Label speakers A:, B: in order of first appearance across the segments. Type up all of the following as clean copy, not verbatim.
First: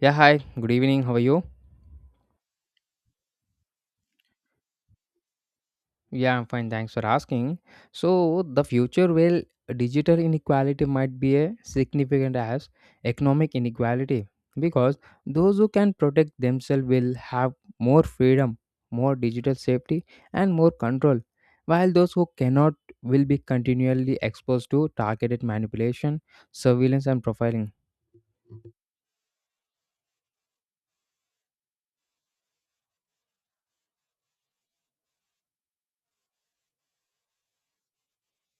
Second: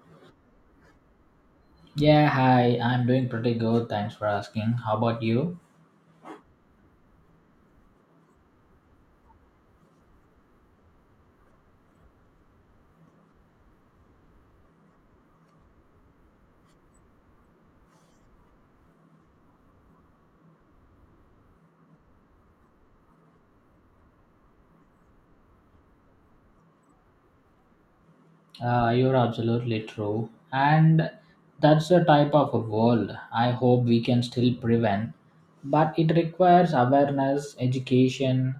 A: Yeah, hi. Good evening. How are you?
B: Yeah, hi. I'm doing pretty good. Thanks for asking. How about you?
A: Yeah, I'm fine. Thanks for asking. So, the future well, digital inequality might be a significant as economic inequality because those who can protect themselves will have more freedom, more digital safety, and more control, while those who cannot will be continually exposed to targeted manipulation, surveillance, and profiling.
B: You're absolutely true. And that's the type of a world I hope we can still prevent. But it requires awareness, education,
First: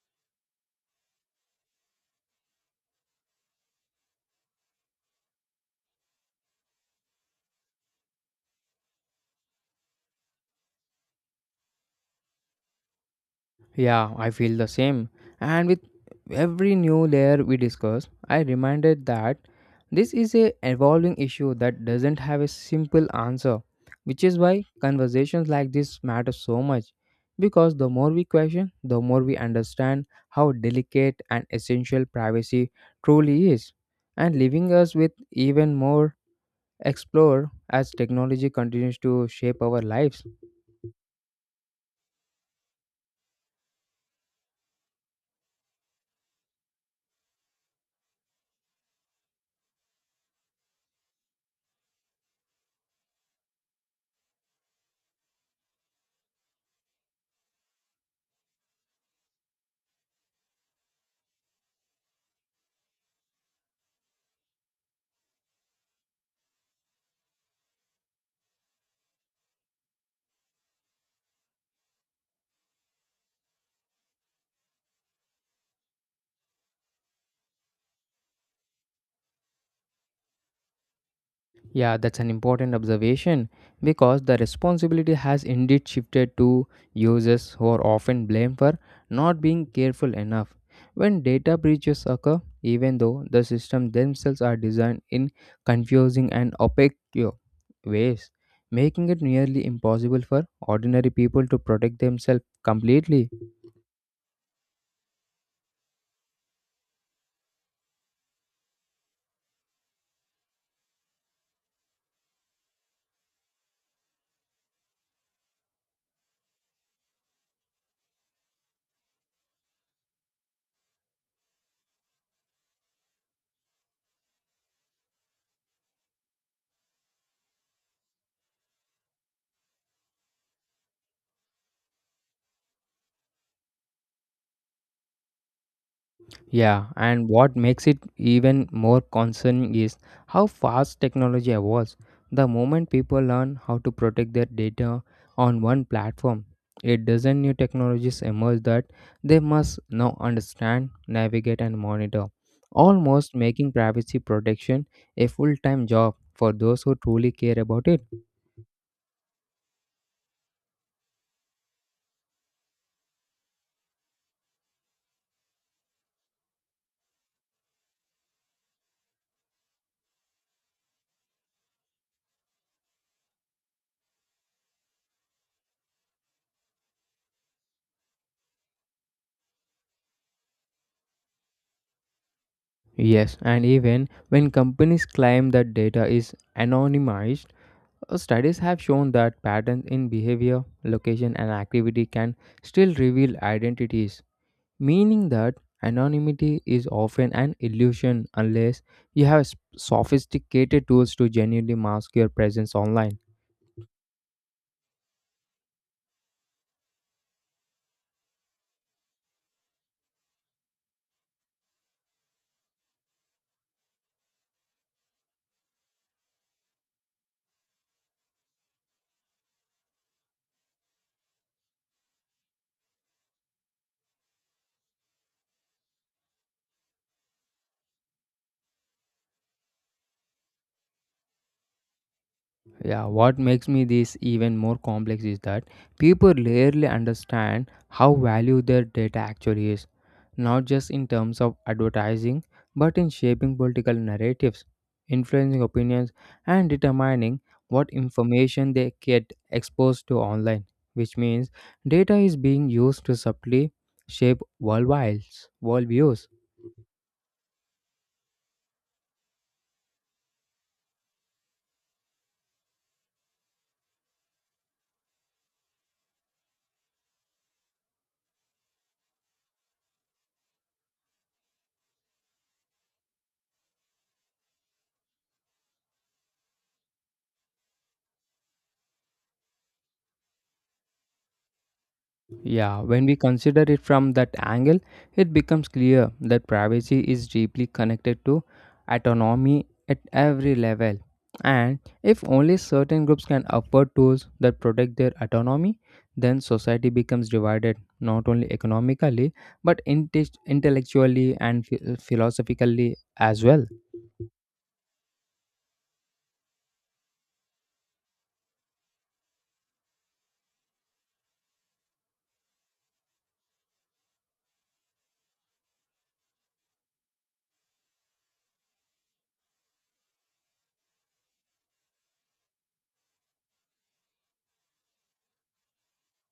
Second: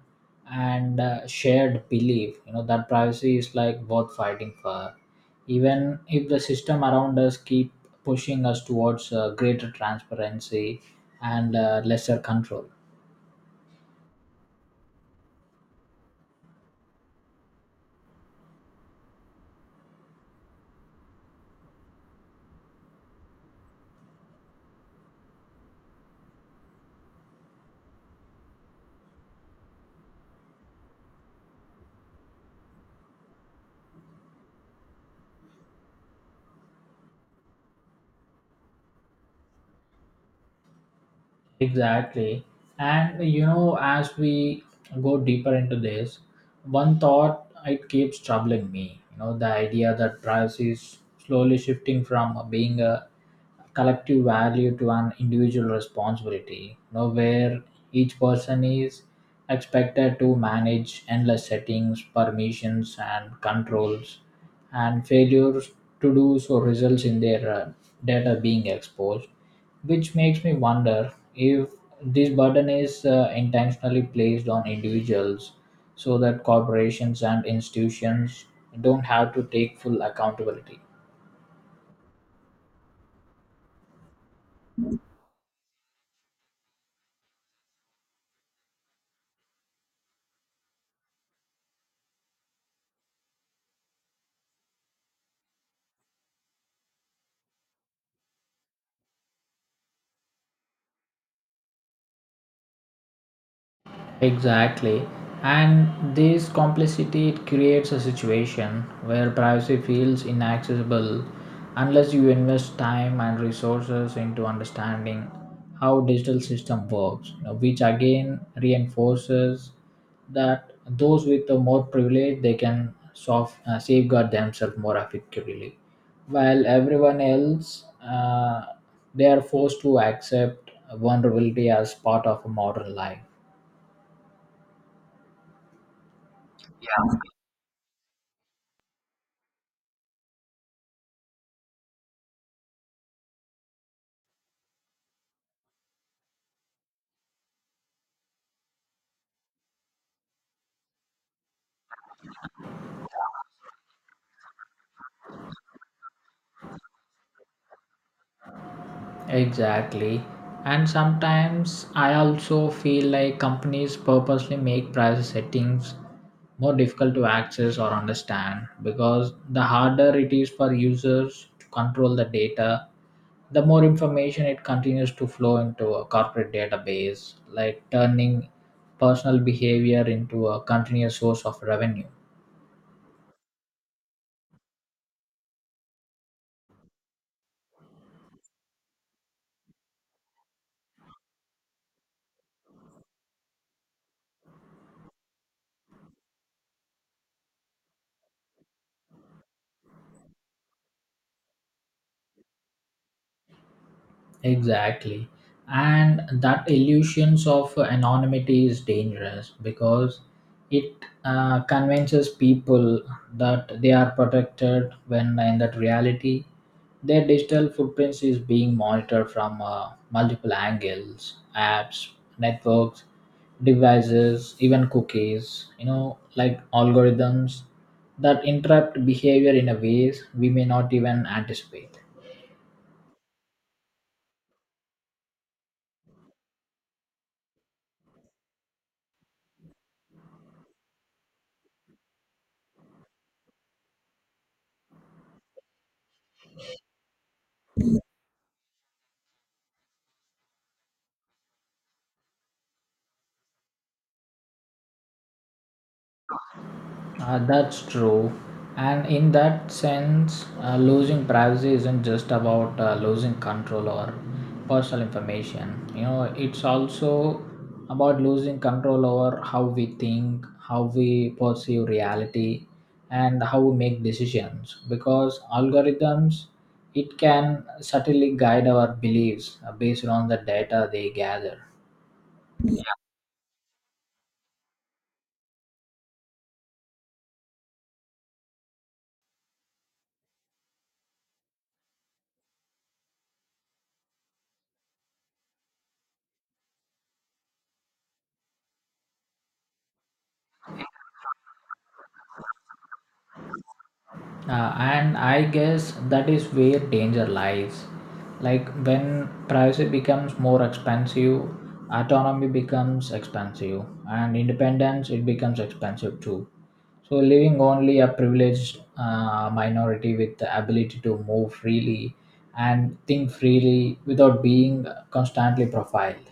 B: and shared belief. You know, that privacy is like worth fighting for. Even if the system around us keep pushing us towards greater transparency and lesser control.
A: Yeah, I feel the same. And with every new layer we discuss, I reminded that this is a evolving issue that doesn't have a simple answer, which is why conversations like this matter so much. Because the more we question, the more we understand how delicate and essential privacy truly is, and leaving us with even more explore as technology continues to shape our lives.
B: Exactly. And you know, as we go deeper into this, one thought it keeps troubling me. You know, the idea that price is slowly shifting from being a collective value to an individual responsibility. You know, where each person is expected to manage endless settings, permissions, and controls, and failures to do so results in their data being exposed, which makes me wonder if this burden is intentionally placed on individuals so that corporations and institutions don't have to take full accountability.
A: Yeah, that's an important observation because the responsibility has indeed shifted to users who are often blamed for not being careful enough. When data breaches occur, even though the systems themselves are designed in confusing and opaque ways, making it nearly impossible for ordinary people to protect themselves completely.
B: Exactly. And this complexity it creates a situation where privacy feels inaccessible unless you invest time and resources into understanding how digital system works, you know, which again reinforces that those with the more privilege they can safeguard themselves more effectively, while everyone else they are forced to accept vulnerability as part of a modern life.
A: Yeah, and what makes it even more concerning is how fast technology evolves. The moment people learn how to protect their data on one platform, it doesn't new technologies emerge that they must now understand, navigate, and monitor, almost making privacy protection a full time job for those who truly care about it.
B: Exactly. And sometimes I also feel like companies purposely make price settings more difficult to access or understand because the harder it is for users to control the data, the more information it continues to flow into a corporate database, like turning personal behavior into a continuous source of revenue.
A: Yes, and even when companies claim that data is anonymized, studies have shown that patterns in behavior, location, and activity can still reveal identities, meaning that anonymity is often an illusion unless you have sophisticated tools to genuinely mask your presence online.
B: Exactly. And that illusions of anonymity is dangerous because it convinces people that they are protected when in that reality their digital footprints is being monitored from multiple angles, apps, networks, devices, even cookies, you know, like algorithms that interrupt behavior in a ways we may not even anticipate.
A: Yeah, what makes me this even more complex is that people rarely understand how valuable their data actually is, not just in terms of advertising, but in shaping political narratives, influencing opinions, and determining what information they get exposed to online, which means data is being used to subtly shape worldwide worldviews.
B: That's true. And in that sense, losing privacy isn't just about losing control or personal information. You know, it's also about losing control over how we think, how we perceive reality, and how we make decisions. Because algorithms, it can subtly guide our beliefs based on the data they gather.
A: Yeah, when we consider it from that angle, it becomes clear that privacy is deeply connected to autonomy at every level. And if only certain groups can afford tools that protect their autonomy, then society becomes divided not only economically but intellectually and philosophically as well.
B: And I guess that is where danger lies. Like when privacy becomes more expensive, autonomy becomes expensive, and independence it becomes expensive too. So leaving only a privileged minority with the ability to move freely and think freely without being constantly profiled.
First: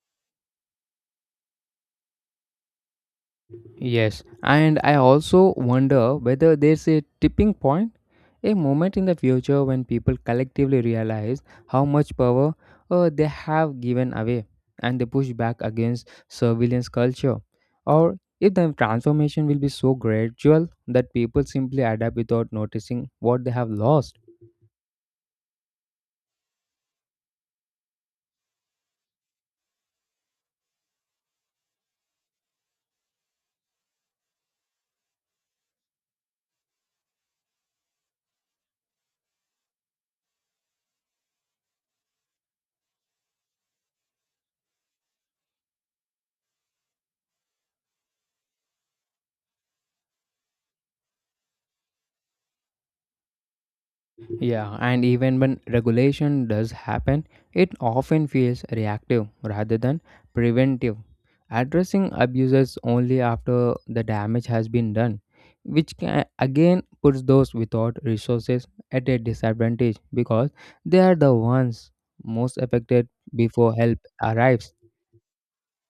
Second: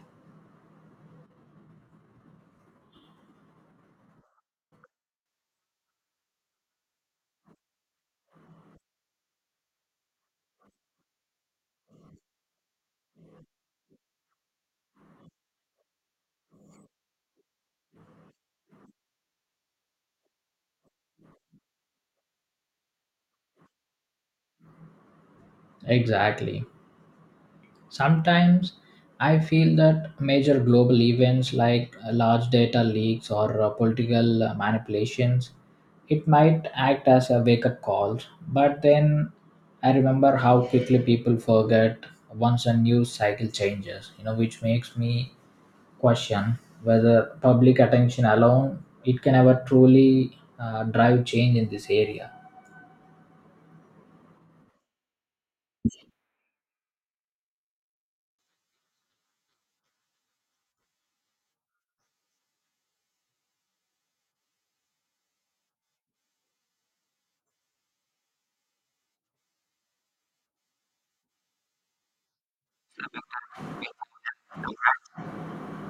A: Yes, and I also wonder whether there's a tipping point, a moment in the future when people collectively realize how much power they have given away and they push back against surveillance culture, or if the transformation will be so gradual that people simply adapt without noticing what they have lost.
B: Exactly. Sometimes I feel that major global events like large data leaks or political manipulations, it might act as a wake-up call. But then I remember how quickly people forget once a news cycle changes. You know, which makes me question whether public attention alone it can ever truly drive change in this area.
A: Yeah, and even when regulation does happen, it often feels reactive rather than preventive, addressing abuses only after the damage has been done, which can, again puts those without resources at a disadvantage because they are the ones most affected before help arrives.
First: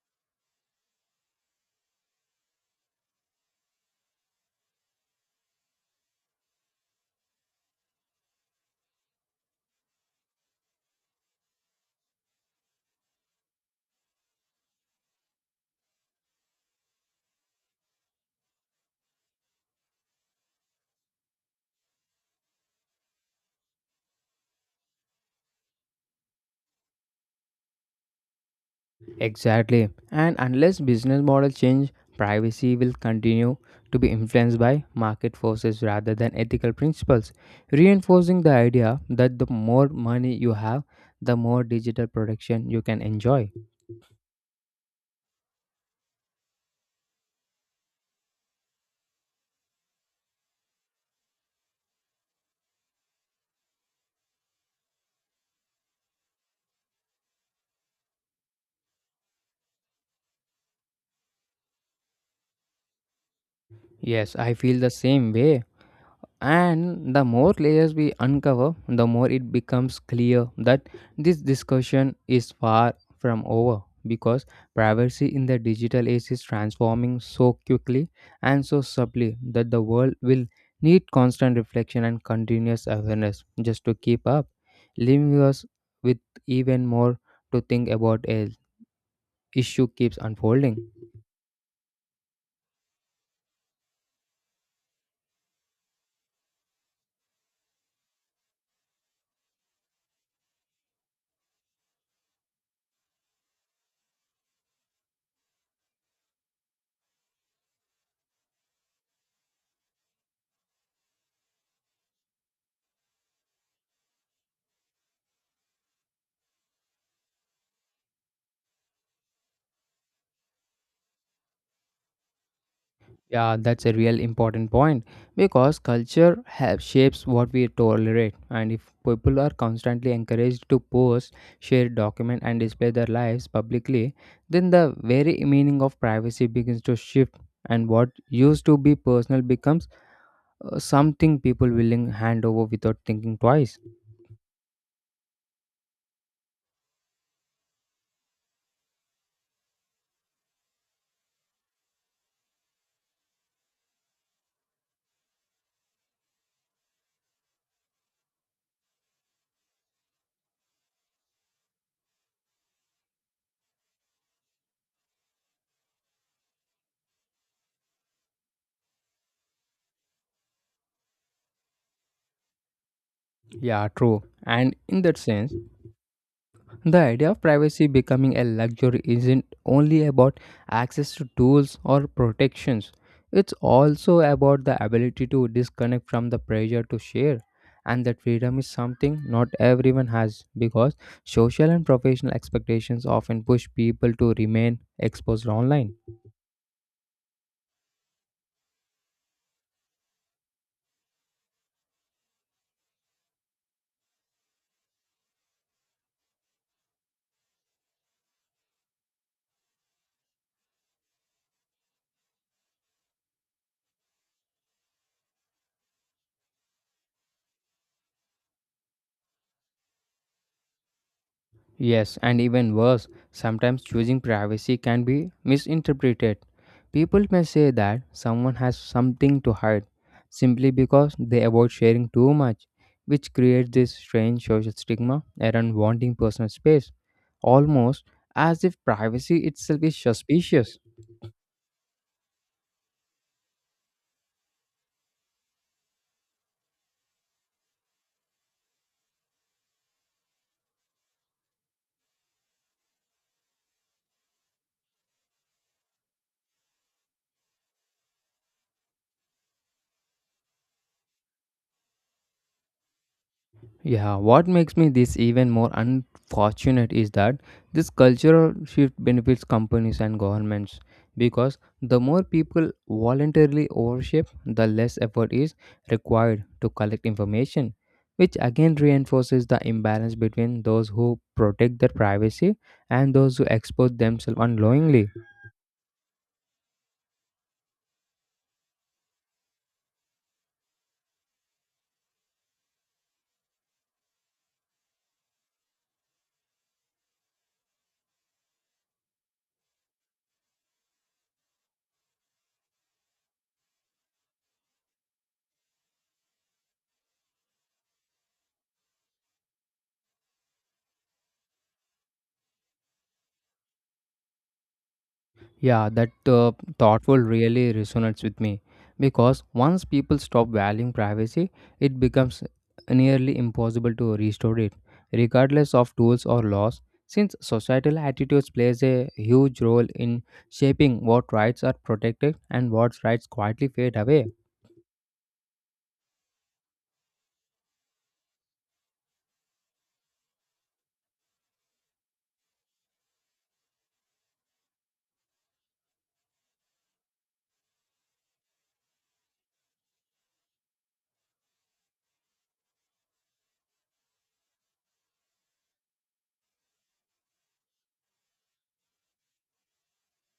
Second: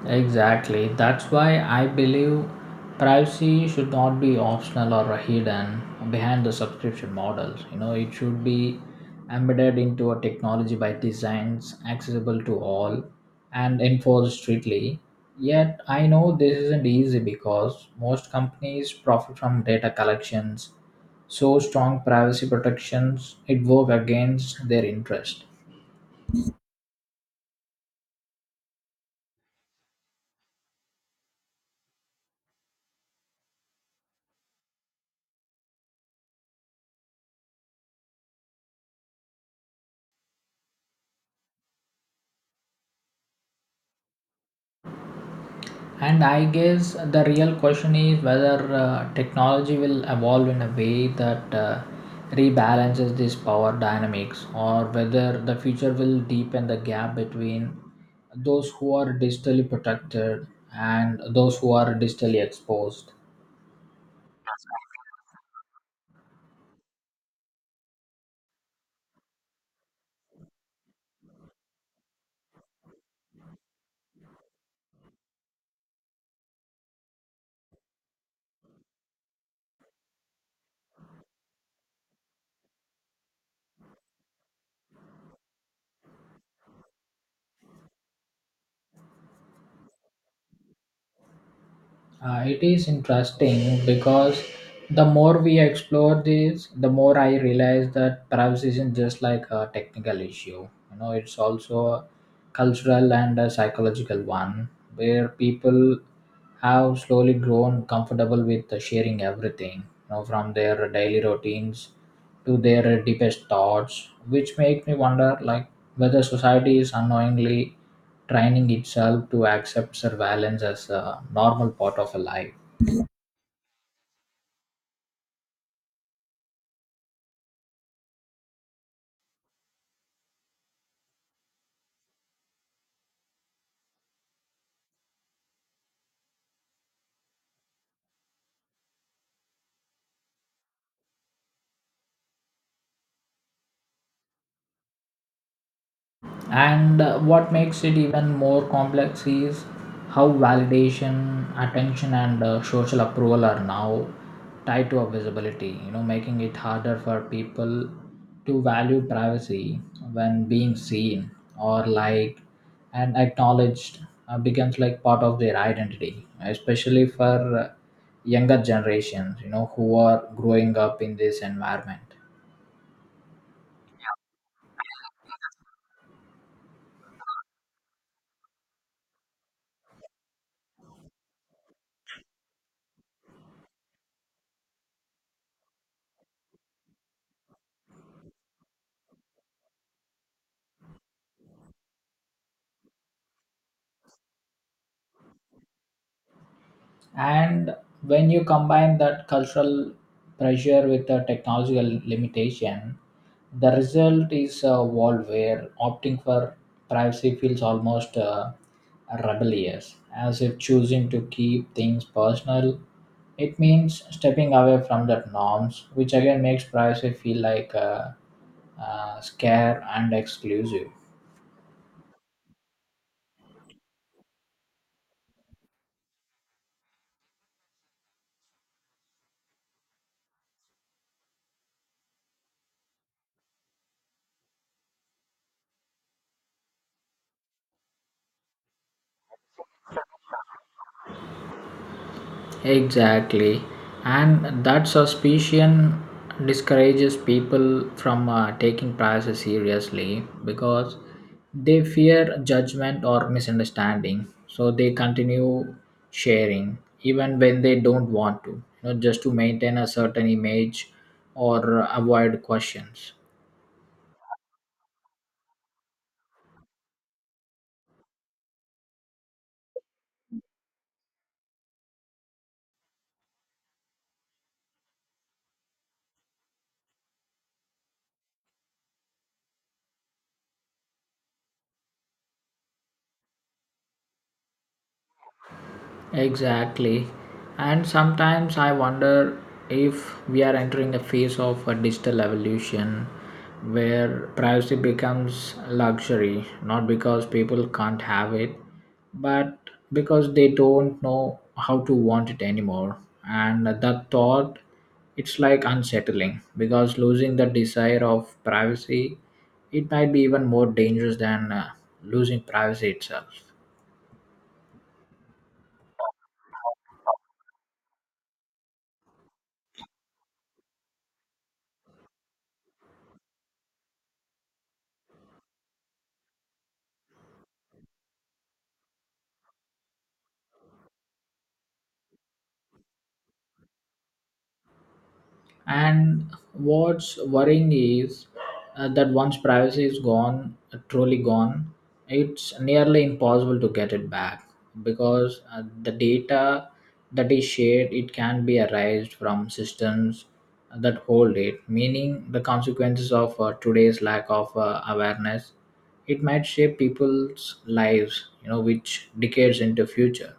B: Exactly. That's why I believe privacy should not be optional or hidden behind the subscription models. You know, it should be embedded into a technology by designs accessible to all and enforced strictly. Yet I know this isn't easy because most companies profit from data collections, so strong privacy protections it work against their interest.
A: Exactly. And unless business models change, privacy will continue to be influenced by market forces rather than ethical principles, reinforcing the idea that the more money you have, the more digital protection you can enjoy.
B: And I guess the real question is whether technology will evolve in a way that rebalances these power dynamics or whether the future will deepen the gap between those who are digitally protected and those who are digitally exposed.
A: Yes, I feel the same way. And the more layers we uncover, the more it becomes clear that this discussion is far from over because privacy in the digital age is transforming so quickly and so subtly that the world will need constant reflection and continuous awareness just to keep up, leaving us with even more to think about as issue keeps unfolding.
B: It is interesting because the more we explore this, the more I realize that perhaps isn't just like a technical issue. You know, it's also a cultural and a psychological one where people have slowly grown comfortable with sharing everything, you know, from their daily routines to their deepest thoughts, which make me wonder like whether society is unknowingly training itself to accept surveillance as a normal part of a life.
A: Yeah, that's a real important point because culture have shapes what we tolerate, and if people are constantly encouraged to post, share, document, and display their lives publicly, then the very meaning of privacy begins to shift, and what used to be personal becomes something people willing hand over without thinking twice.
B: And what makes it even more complex is how validation, attention, and social approval are now tied to our visibility, you know, making it harder for people to value privacy when being seen or like and acknowledged becomes like part of their identity, especially for younger generations, you know, who are growing up in this environment.
A: Yeah, true. And in that sense, the idea of privacy becoming a luxury isn't only about access to tools or protections, it's also about the ability to disconnect from the pressure to share. And that freedom is something not everyone has because social and professional expectations often push people to remain exposed online.
B: And when you combine that cultural pressure with the technological limitation, the result is a world where opting for privacy feels almost rebellious, as if choosing to keep things personal it means stepping away from that norms, which again makes privacy feel like scare and exclusive.
A: Yes, and even worse, sometimes choosing privacy can be misinterpreted. People may say that someone has something to hide simply because they avoid sharing too much, which creates this strange social stigma around wanting personal space, almost as if privacy itself is suspicious.
B: Exactly. And that suspicion discourages people from taking privacy seriously because they fear judgment or misunderstanding. So they continue sharing even when they don't want to, you know, just to maintain a certain image or avoid questions.
A: Yeah, what makes me this even more unfortunate is that this cultural shift benefits companies and governments because the more people voluntarily overship, the less effort is required to collect information, which again reinforces the imbalance between those who protect their privacy and those who expose themselves unknowingly.
B: Exactly. And sometimes I wonder if we are entering a phase of a digital evolution where privacy becomes luxury, not because people can't have it, but because they don't know how to want it anymore. And that thought, it's like unsettling because losing the desire of privacy, it might be even more dangerous than losing privacy itself.
A: Yeah, that thoughtful really resonates with me because once people stop valuing privacy, it becomes nearly impossible to restore it, regardless of tools or laws. Since societal attitudes plays a huge role in shaping what rights are protected and what rights quietly fade away.
B: And what's worrying is that once privacy is gone, truly gone, it's nearly impossible to get it back because the data that is shared it can be erased from systems that hold it, meaning the consequences of today's lack of awareness it might shape people's lives, you know, which decades into future.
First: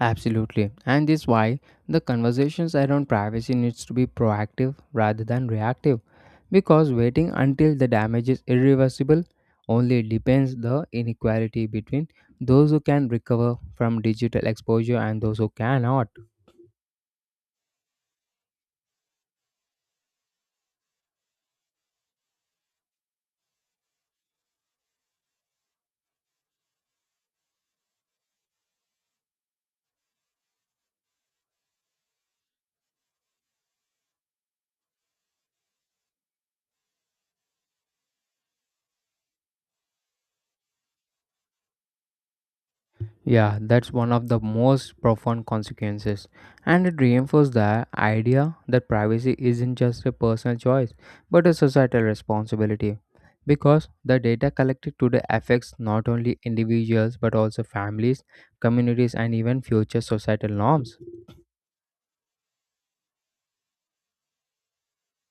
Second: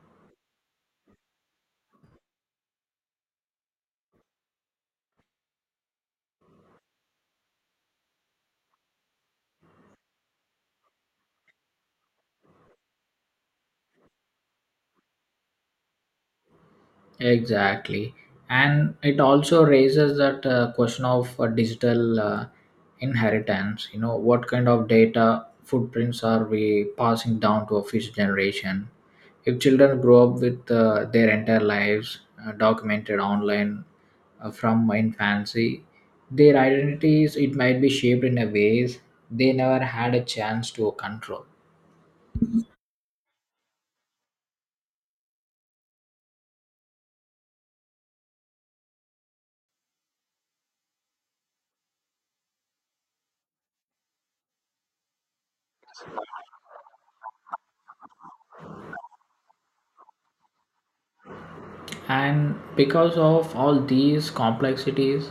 A: Absolutely. And this is why the conversations around privacy needs to be proactive rather than reactive because waiting until the damage is irreversible only deepens the inequality between those who can recover from digital exposure and those who cannot.
B: Exactly. And it also raises that question of digital inheritance. You know, what kind of data footprints are we passing down to a future generation? If children grow up with their entire lives documented online from infancy, their identities, it might be shaped in a ways they never had a chance to control.
A: Yeah, that's one of the most profound consequences. And it reinforces the idea that privacy isn't just a personal choice, but a societal responsibility. Because the data collected today affects not only individuals but also families, communities, and even future societal norms.
B: And because of all these complexities,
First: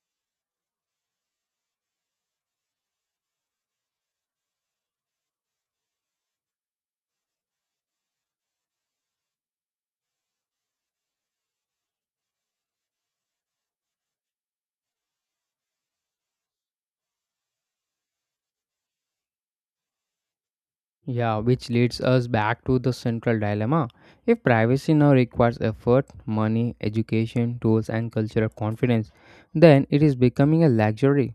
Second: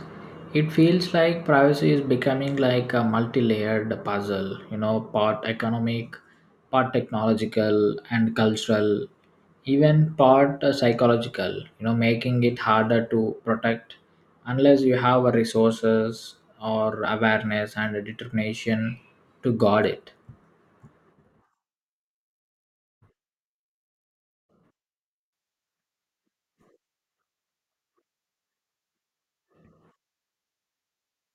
B: it feels like privacy is becoming like a multi-layered puzzle, you know, part economic, part technological and cultural, even part psychological, you know, making it harder to protect unless you have a resources or awareness and a determination to guard it.
A: Yeah, which leads us back to the central dilemma. If privacy now requires effort, money, education, tools, and cultural confidence, then it is becoming a luxury.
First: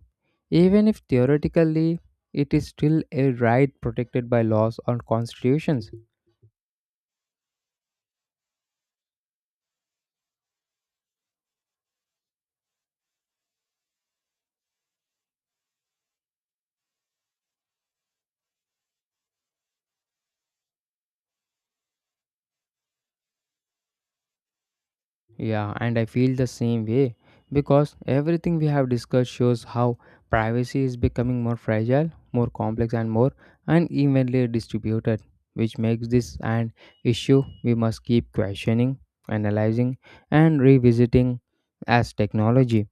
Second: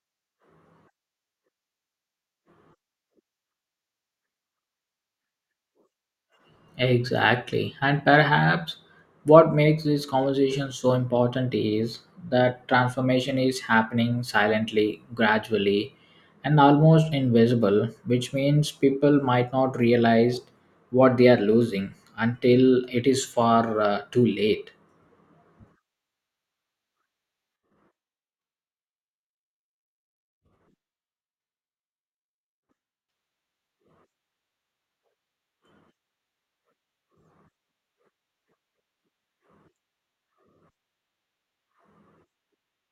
A: Even if theoretically it is still a right protected by laws or constitutions.
B: Exactly. And perhaps what makes this conversation so important is that transformation is happening silently, gradually, and almost invisible, which means people might not realize what they are losing until it is far too late.
A: Yeah, and I feel the same way because everything we have discussed shows how privacy is becoming more fragile, more complex, and more unevenly distributed, which makes this an issue we must keep questioning, analyzing, and revisiting as technology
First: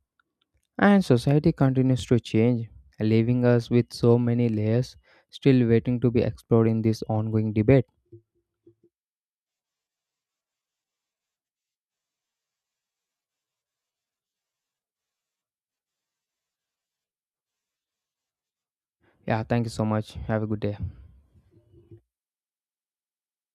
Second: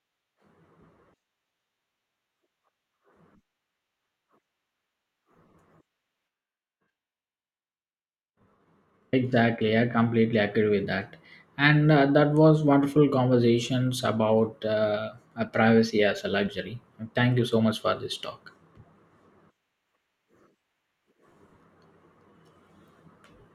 A: and society continues to change, leaving us with so many layers still waiting to be explored in this ongoing debate.
B: Exactly, I completely agree with that. And that was wonderful conversations about privacy as a luxury. Thank you so much for this talk.
A: Yeah, thank you so much. Have a good day.